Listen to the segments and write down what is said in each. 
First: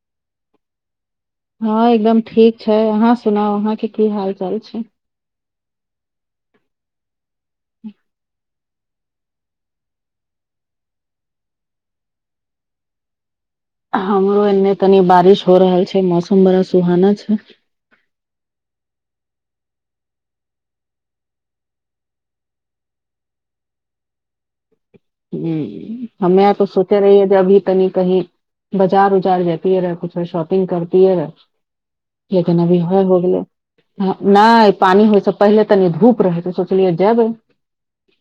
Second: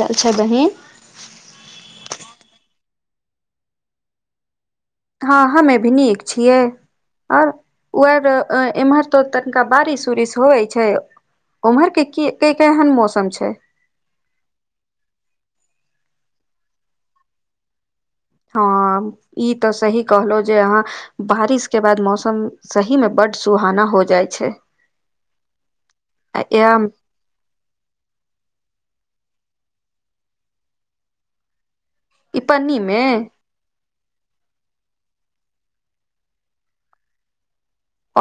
चल छै बहीन हँ एकदम ठीक छै अहाँ सुनाउ अहाँके की हाल चाल छै। हँ हमे भी नीक छियै, आओर उ आ अ एमेर त तनिका बारिश उरिस होइ छै। ओम्हर के की क केहन मौसम छै। हमरो एने तनी बारिश हो रहल छै, मौसम बड़ा सुहाना छै। हँ ई तऽ सही कहलहुँ जे अहाँ बारिश के बाद मौसम सही मे बड्ड सुहाना हो जाइ छै, ह हमे तो सोचे ई रहि है जे अभी कनि कही बजार उजार जातीियऐ रऽ कुछ शॉपिंग करतीियऐै रऽ लेकिन अभी पन्नी होय मे हो गेलै नहि पानि होइसँ पहिले तनी धूप रहै सोचलियै जेबै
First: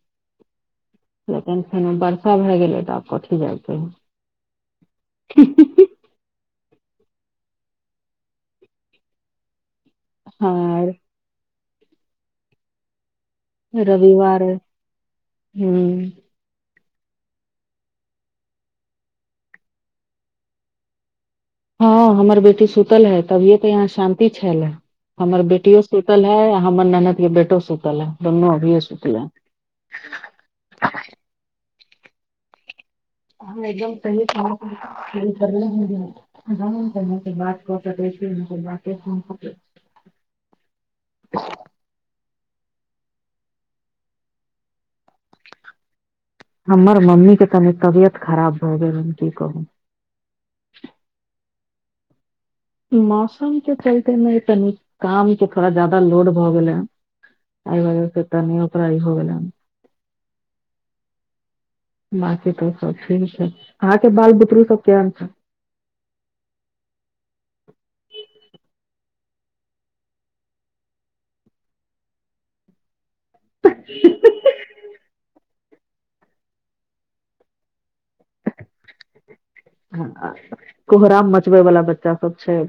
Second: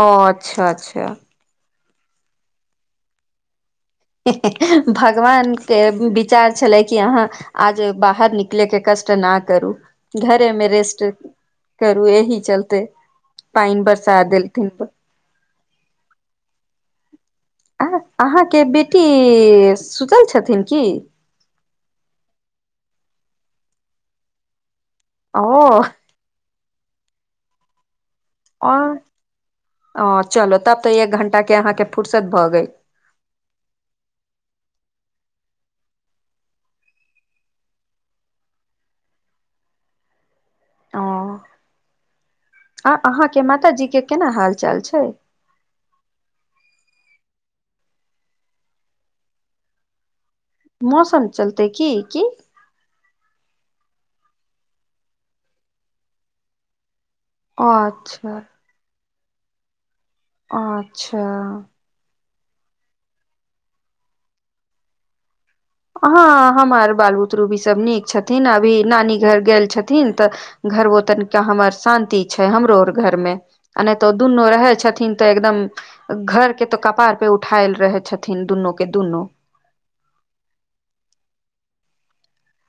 ओ अच्छा अच्छा टेंशन मे वरषा भए गेलै तऽ आब कठी जाइ च भगवान के बी विचार छलै कि अहाँ आज बाहर निकलेके कष्ट न करू घरे मे रेस्ट हँ करू एहिह चलते। पानि बरसा रविवार देलथिन हूं आ अहाँके बेटी सुतल छथिन की हँ हमर बेटी सुतल हैत तभिये त यहाँ शांति छैल हे हमर ओ बेटियो सुतल है आ हमर ननद के बेटो सुतल है दुनू अभिये ओर सुतले है ओर चलो तब तऽ एक घंटा के अहाँके फर्सत भऽ गेल [unintelligible] ज ने त बात कर [inaudible] ओ आ अहाँके माताजी के केना हाल चाल छै हमर मम्मी के तनि तबियत खराब भऽ गेल हन की कहू मौसम चलतै की की मौसम के चलते नय तनी काम के थोड़ा जादा लोड भऽ गेलै हन अय वजह से अच्छा तनी ओकरा इ हो गेलनि अच्छा बाकी तो सब ठीक है अहा के बाल बुतरु सब केहन छै ह हमर बाल बुतरू भी सभ नीक छथिन अभी नानी घर गेल छथिन तऽ घरबो तनिका हमर शान्ति छै हमरो घरमे आ नहि तऽ दुनू रहै छथिन तऽ एकदम घर के तो कपार पे उठायल रहे छथिन दुनू के दुनू कोहराम मचबै वाला बच्चा सब छै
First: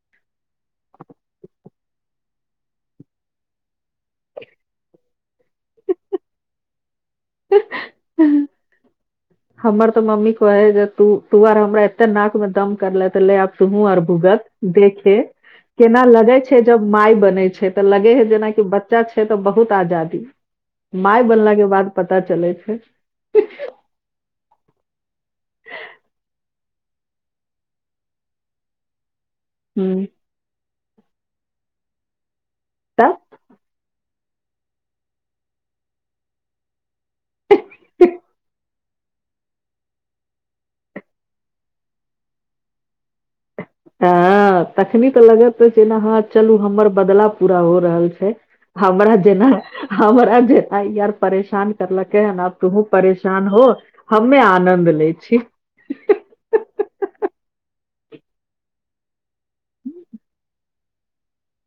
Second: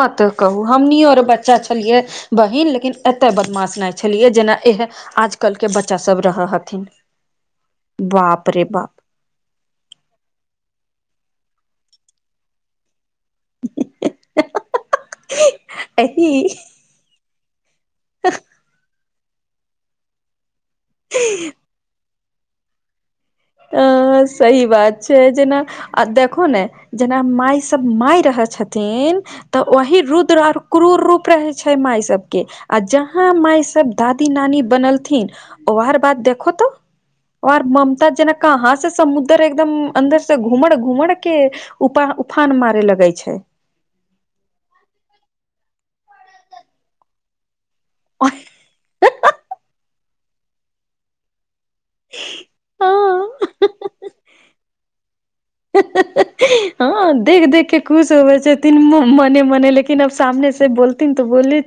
मत कहू हमनियो ओर बच्चा छलियै बहिन लेकिन एतय बदमाश नहि छलियै जेना इह आज कल के बच्चा सभ रहऽ हथिन बाप रे बाप हमर तऽ मम्मी कहे जे तू तू आर हमरा एते नाक मे दम करले त ले आब तुहू आर भूगत देखे केना एहि लगै छै जब माय बनेै छै तऽ लगे है जेनाकी बच्चा छै तऽ बहुत आजादी माय बनला के बाद पता चलै छै अ सही बात छै जेना आ देखो ने जेना माय सब माय रहै छथिन तऽ ओही हूँ रुद्र आओर क्रूर रूप रहै छै माय सबके आ तब जहाँ माय सब घात दी नानी बनलथिन व हर बात देखो तो ओ आर ममता जेना यहां से समुद्र एकदम अंन्दर से घूमड़ घूमड़ के उप उफान मारे लगै छै हँ तखनी तऽ लगत चेना हँ चलू हमर बदलाब पूरा हो रहल छै हमरा जेना हमरा जेना इ आर परेशान करलकै हन आब तुहू परेशान हो हमे आनद लै छी ह [unintelligible] हँ देख देख के खुश होबे छथिन मो मने मने लेकिन अब सामने से बोलथिन तऽ बोले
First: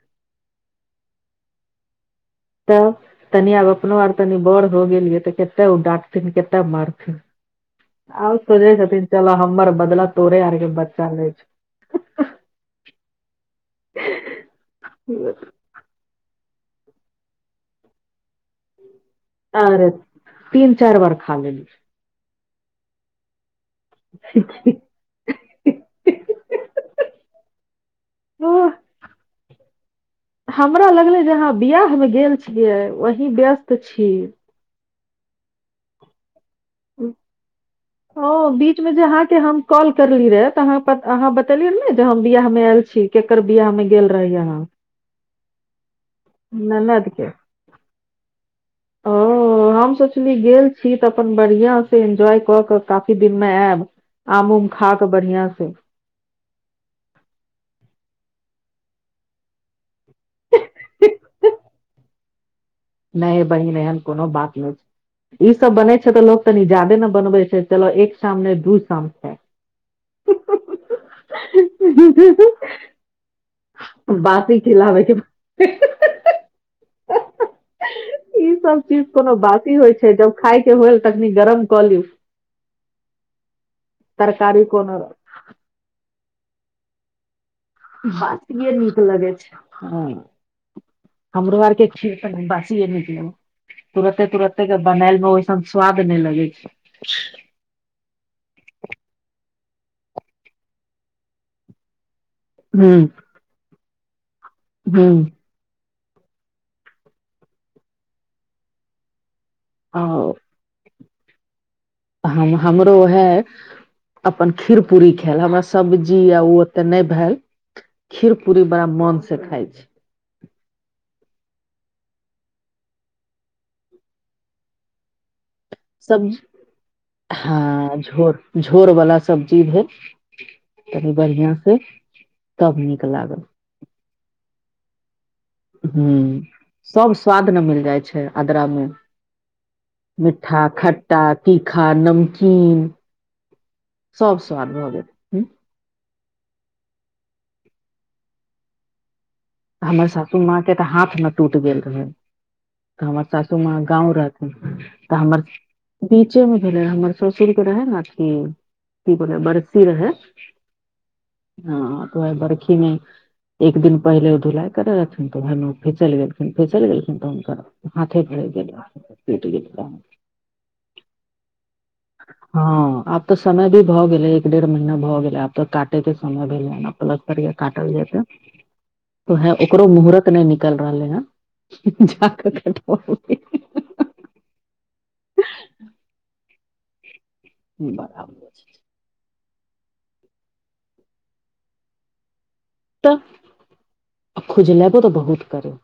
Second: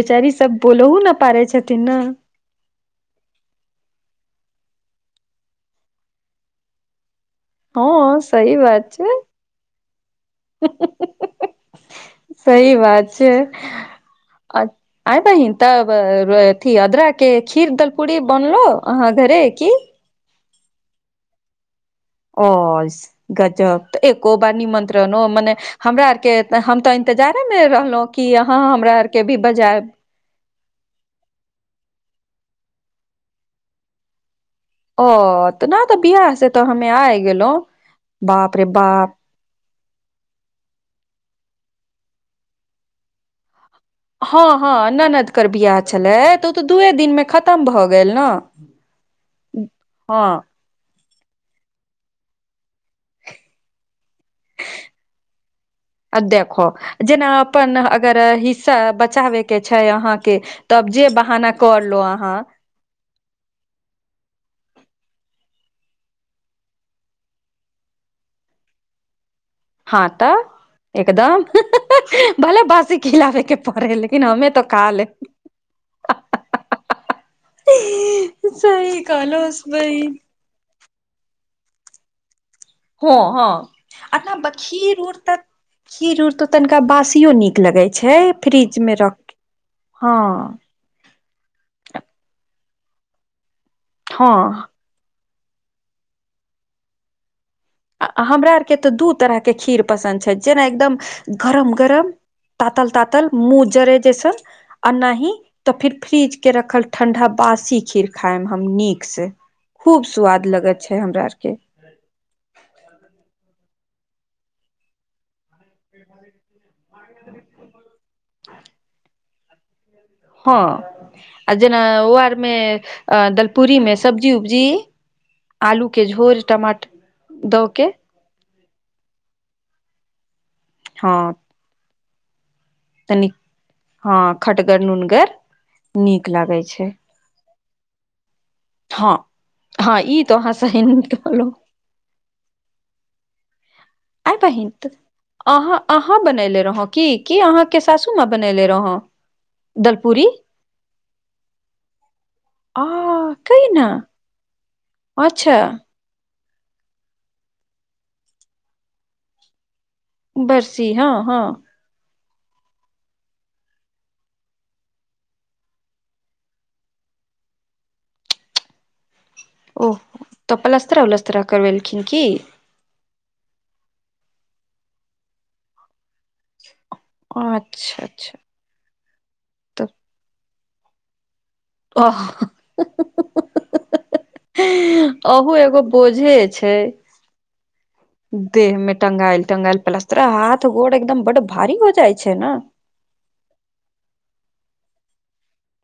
बेचारी सब बोलहु न पारे छथिन न तऽ तनि आब अपनो आर तनि बड़ भऽ गेलियै तऽ केते ओ डाँटथिन केते मारथिन हँ आब सही सोचै बात छथिन छै चलऽ हमर बदल तोरे आरके बच्चा लै छै सही बात छै आय छै बहीन तब अथी अदर के खीर दलपूरी बनलो अहाँ घरे की अर तीन चार बार खा लेलीयै ओस गजब एको बार निमंत्रणो मने हमरा आर के हम तऽ इन्तजारे मे रहलौं कि अहाँ लेली हमरा आर के भी बजायब हमरा लगलय जे अहाँ बियाह मे गेल छियै वही व्यस्त छी ओ तऽ न तऽ बिआह से तऽ हमे आय गेलौ बाप रे बाप के हम कॉल करली रे त अहाँ अहाँ बतेलियै ने जे हम बियाह मे आयल छी केकर बियाह मे गेल रही हँ अहाँ हँ ननदकर बियाह छलै तऽ ओ तऽ दूए ननद दिनमे के खतम भऽ गेल न ओ हम सोचली गेल छी तऽ अपन बढ़िआं से एन्जॉय कऽ कऽ अपन काफी दिन मे अएब आम उम खा कऽ बढ़ियां से आ देखो जेना अपन अगर हिस्सा बचाबै के छै अहाँके तब जे बहाना क लू अहाँ नै हे बहिन एहन कोनो बात नै छै ई सब बनेै छैय तऽ लोग तनि जादे ने बनबै छैय चलऽ एक शाम ने दू शाम स हँ तऽ एकदम [unintelligible] भले बासी खिलाबै के प पकड़य है लेकिन हमे बासी तऽ खिलाबै काले के है [unintelligible] ई [unintelligible] सब सही चीज कोनो कहलौस बासी होइ बहिन छै जब खाय के होय तखनी गरम कऽ ली हँ हँ अपना ब तरकारी खीर कोनो उर त खीर ऊर त तनिका बासियो नीक लगय बासिये नीक लगै छैय हँ हमरो आर के खीर त बासिये नीक लगय तुरते हँ तुरते बनायल मे ओइसन स्वाद नै लगै छैय आ हमरा आरके तऽ दू तरह के खीर पसन्द छैय जेना एकदम गरम गरम तातल हूँ तातल मुँह जरै जैसन आ हूँ नही तऽ फिर फ्रिज के रखल ठण्डा बासी खीर खाइमे हम नीक सँ खूब औ स्वाद लगय छैय हमरा आर के हम हमरो है अपन खीर पूरी खेलो बस सब्जी आ उ त नय भेल खीर पूरी बड़ा मोन से खाथि हँऽ आ जेना उ आरमे दलपूरी मे सब्जी उब्जी आलू के सब्जी झोर टमाटर दऽ के हँ झोर झोर बला सब्जी भेल तनी हँ बढ़िआं से तब नीक तनी लागल हँ खटगर नुनगर नीक हुँ लागै छै सब स्वाद ने मिल जाय छैय अद्रा मे हँ हँ ई तऽ अहाँ मीठा सही नीक खट्टा कहलौं तीखा नमकीन आय सब स्वाद बहिनत भऽ गेल अहाँ अहाँ बनेले रहौ की की अहाँके सासू माँ बनेले रहौ हमर सासू माँ के तऽ हाथ मे टूटि गेल रहै आ हमर सासू माँ कहिना गाँव रहथिन तऽ हमर अच्छा बीचे मे भेले हमर ससुर के रहय ने अथी इ बेरा बरसी रहय बर्सी हँ हँ वैह बर्खी मे एक दिन पहिले धुलाई करे रहथिन त वैहे मे उ फिसैल गेलखिन फिसैल गेलखिन तऽ हुनकर हाथे झरइक गेलै टुटि गेल ओह टाँग। तऽ पलस्तर उलस्तर और करबेलखिन की हँ आब तऽ समय भी भऽ गेलै एक डेढ़ महीना भऽ गेलै आब तऽ काट कते समय भेलै हँ पलस्तर य काटल अच्छा जेतै अच्छा उहे तऽ ओकरो मुहूरत नय निकल रहलै हें [unintelligible] अहऽ हँ-हँ-हँ हँ-हँ-ह अहु एगो बोझे छैय बड़ा बोझ। देह मे टंगायल टंगायल पलस्तर हाथ गोर एकदम बड्ड भारी हो जाय छैय न तऽ अ खुजलेबो तऽ बहुत करे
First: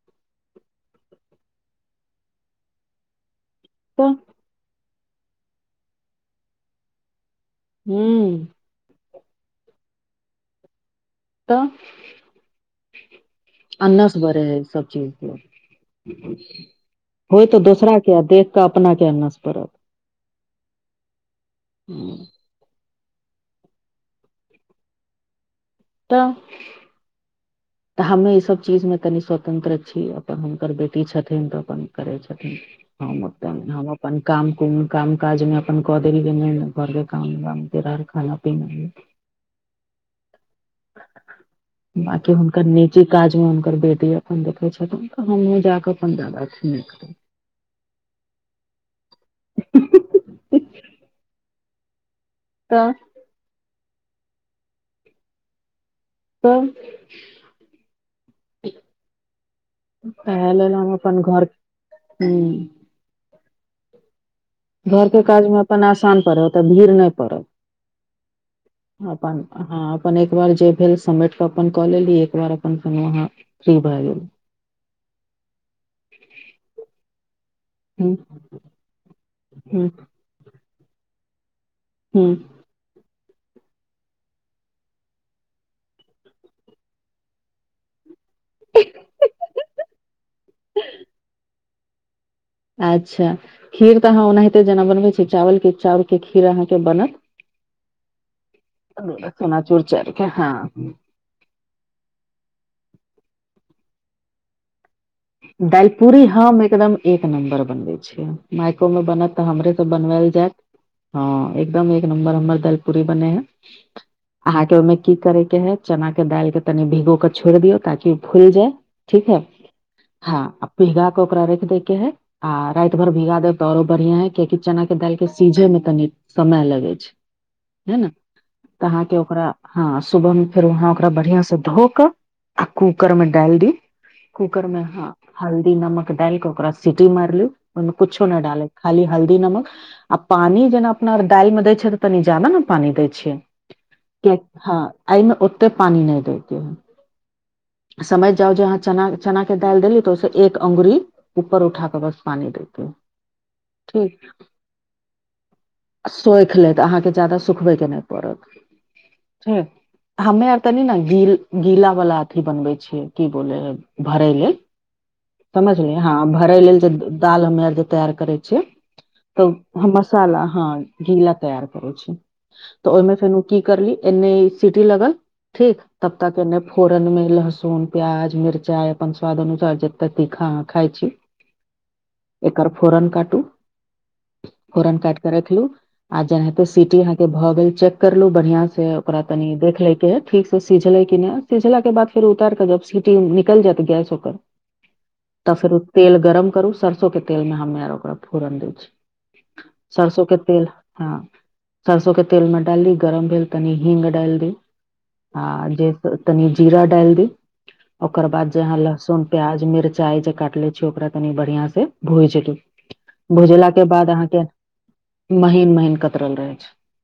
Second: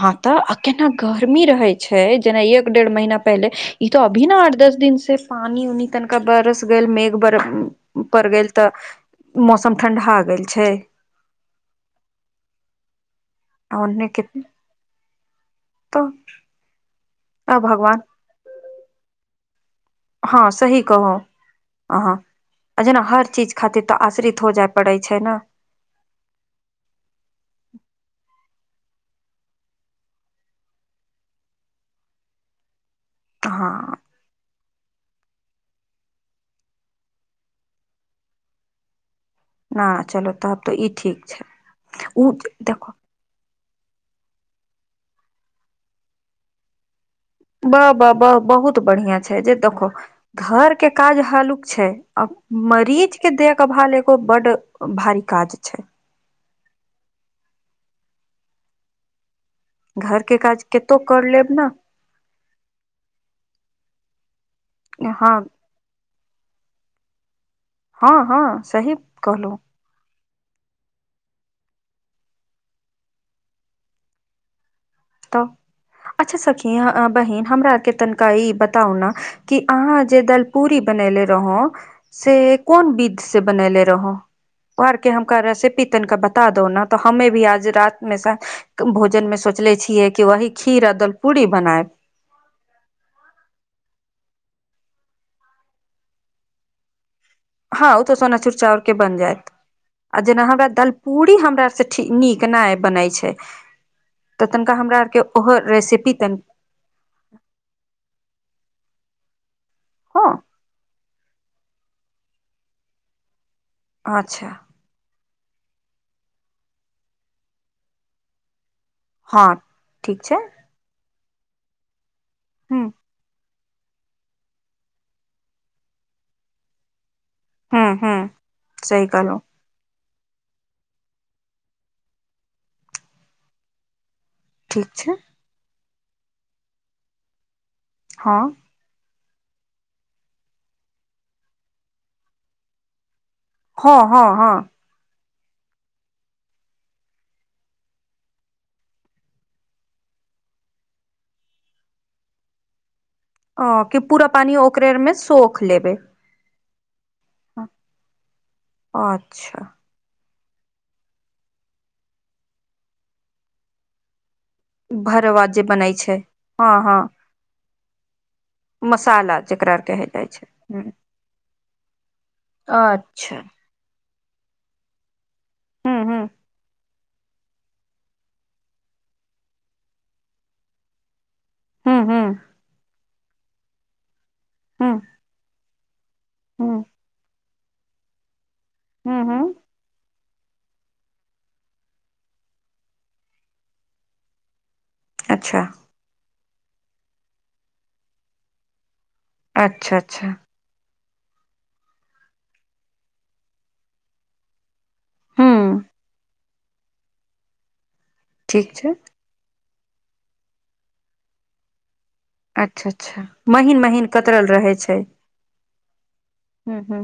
हँ तऽ आ केना गर्मी रहै छैय जेना एक डेढ़ महीना पहिले ई तो तऽ अभी ने आठ दस दिन से पानी उनी तनिका बरस गेल मेघ बर हूँ पर गेल तऽ मौसम ठंढ़ा गेल छैय तऽ आ ओन्ने अन्नस के बरे हैय सब चीज तऽ के [inaudible] होय आ तऽ दोसरा भगवान क देख कऽ अपना क नस पड़ब हँ सही कहलो अहाँ आ जेना हर चीज खातिर तऽ आश्रित हो जाय पड़े छै न तऽ तऽ हममे ईसभ चीजमे कनि स्वतन्त्र छी अपन हुनकर बेटी छथिन तऽ अपन करै छथिन हँ [inaudible] हम अपन काम कुनो काम काज मे अपन कऽ देलियै घर के काम वाम तेरा खाना पीना हँ चलो तब तऽ ई ठीक छै उ बाकी हुनकर देखो निजी काज मे हुनकर बेटी अपन देखै छथिन तऽ हमहुँ जाके अपन दादा वाह बाह बाह बहुत बढ़िया छै जे देखो घर के काज हल्लुक छै तऽ मरीज के देखभाल एगो बड भारी काज छय तऽ घर के ओहै काज लेल हम कतो अपन कर लेब घर ने हुँ घरके हँ काजमे अपन आसान पड़ै ओतऽ भीड़ नहि पड़त हँ हँ सही अपन कहलहु हँ अपन एक बार जे भेल समैट कऽ अपन कऽ लेली एक बार अपन फेन अहाँ फ्री भए गेल अच्छा सखी बहिन हमरा के हूँ तनिकााही बताउ ने कि हूँ अहाँ जे दलपूरी बनेले रहौ से हूँ कोन विध से बनेले रहौ ओ अर केँ हमक रेसिपी तनिका बता दो ने त हमे भी आज रात मे भोजन मे सोचले छियै कि वही खीर आ दल पूड़ी बनाएब अच्छा खीर तऽ अहाँ ओनाहिते जेना बनबैत छिये चावल केँ चाउर केँ खीर अहाँकेँ बनत हँ ओ तऽ सोना चूर चाउर केँ बन जैत चूर चाउर आ के जेना हमरा हँ दल पूरी हमरा आर से ठ नीक नय बनै छै, तऽ तनिका हमरा आरके ओहो रेसिपी दालिपूरी तनि हम एकदम एक नम्बर बनबे छिय माइको मे बनत तऽ हमरे सँ हँ बनवैल जैत हँ एकदम एक नम्बर हमर दाइल पूरी बने है अच्छा अहाँकेँ ओहिमे की करे के हय चना केँ दाइल कऽ केँ तनि भीगो केँ छोइर दियऔ ताकि उ फुइल जाय ठीक है, हँ ठीक छै हँ भीघा को ओकरा रेख दे के है आ हूँ राइत भर भीगा दे त आऔरो बढ़िया है कियाकि चना केँ दालि केँ सीझे मे तनी समय लगे छै, हूँ है ने हूँ तऽ सही अहाँकेँ कहलौं ओकरा हँ सुबह मे फेर अहाँ ओकरा बढ़िया सँ धो कऽ आ कूकर मे डाइल दी कुकर मे ठीक छै हँ हल्दी नमक डाइल केँ ओकरा सीटी माइर लु ओहि मे कुछो हँ न डालै खाली हल्दी नमक आ पानि जेना अपना दाइलमे दै छै तऽ तनी जादा नऽ पानी दै छियै, हँ हँ कियाक हँ। एहिमे ओते पानी नय देै यऽ ह समझ जाउ जे अहाँ चना चना केँ दालि देली तऽ ओसे एक अंगुरी ऊपर उठााक बस पानी दैय केँ हइ ओ कि पूरा पानि ओकरे मे सौख लेबै। सोइख लेत अहाँकेँ जादा सुखबै केँ नय पड़त अच्छा ठिक हमे आर तनी ने गी गीला बाला अथी बनबै छियै की बोले हइ भरै लेल भरवा जे बनै समझलि हँ छै भरैय हँ लेल जे हँ दाल हमे आर जे तैयार करै छियै मसाला जेकरा आर तऽ कहै जाइ मसाला छै हँ हूँ गीला तैयार करै छी तऽ ओहिमे सँ अच्छा नु की इफेरन की करली एने सिटी लगल ठीक हूँ तब हूँ तक एन्ने फोरन मे लहसुन प्याज मिरचा अपन स्वाद अनुसार जेत ए तीखा खााय छी हूँ हूँ एकर फोरन काटू हूँ फोरन काट रखलु आ जेनाहिते हूँ सिटी अहाँ के भ गेल चेक करलु बढ़ियां से से आका हूँ कनी हूँ देख ले बैम सझले सझला के बाद फेर उतार निकल जात स ओकर त अच्छा फेर तेल गरम करू सरसो केँ तेल मे हमे आर ओकरा फोरन दै छी अच्छा सरसो अच्छा के तेल हँ सरसो के तेल मे डादी गरम भेल तनी हींग डाइल दियो हँ हूँ जे तनी जीरा डाइल दी ओयके बाद ठीक जेहा छै लहसुन प्याज मिरचाई जे काटले छी ओकरा तनी बढ़िया से भुइज लू अच्छा अच्छा भुजला महीन केँ महीन बाद अहाँकेँ कतरल रहै छै महीन - महीन कतरल रहै छै हूँ हूँ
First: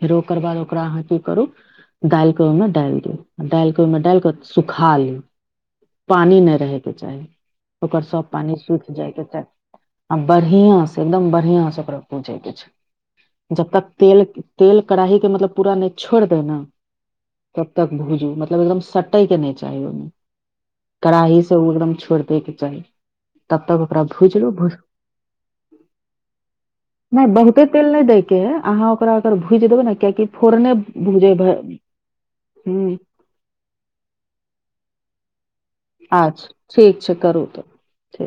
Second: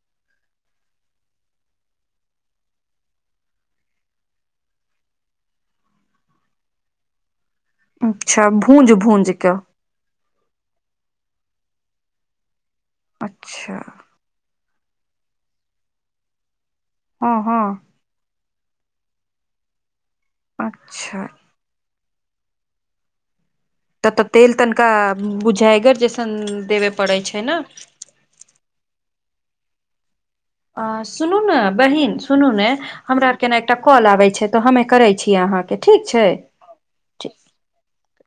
फेर ओकर बाद ओकरा अहाँ की करू दालि कऽ ओहिमे डालि दियऔ दालि कऽ ओहिमे डालिक कऽ सुखा ली पानि नय रहै केँ चाही ओकर सब अच्छा पानी भूज सुखि जायके भूज चाही कऽ आ बढ़ियां से एकदम बढ़िआं से ओकरा पूजै के छै जब अच्छा तक तेल तेल कड़ईी के मतलब पूरा नय छोड़ दे ने हँ हँ तब तक भूजू मतलब एकदम कटे के नय चाही ओहिमे अच्छा कड़ाही से ओ एकदम छोड़ देे के चाही तब तक ओकरा तब तऽ भुजलु तेल भुज तनिका बुझागर जैसन देबे पड़ैत नहि छै ने बहुते तेल नहि दै के अहाँ ओकरा अगर भुइज देबै ने कियकि अ सुनू ने बहिन सुनु ने हुं हमरा केना एकटा कॉल आबे छै तो हमे करै छीयै अहाँके ठीक छै अच्छा ठीक छै करू तऽ ठीक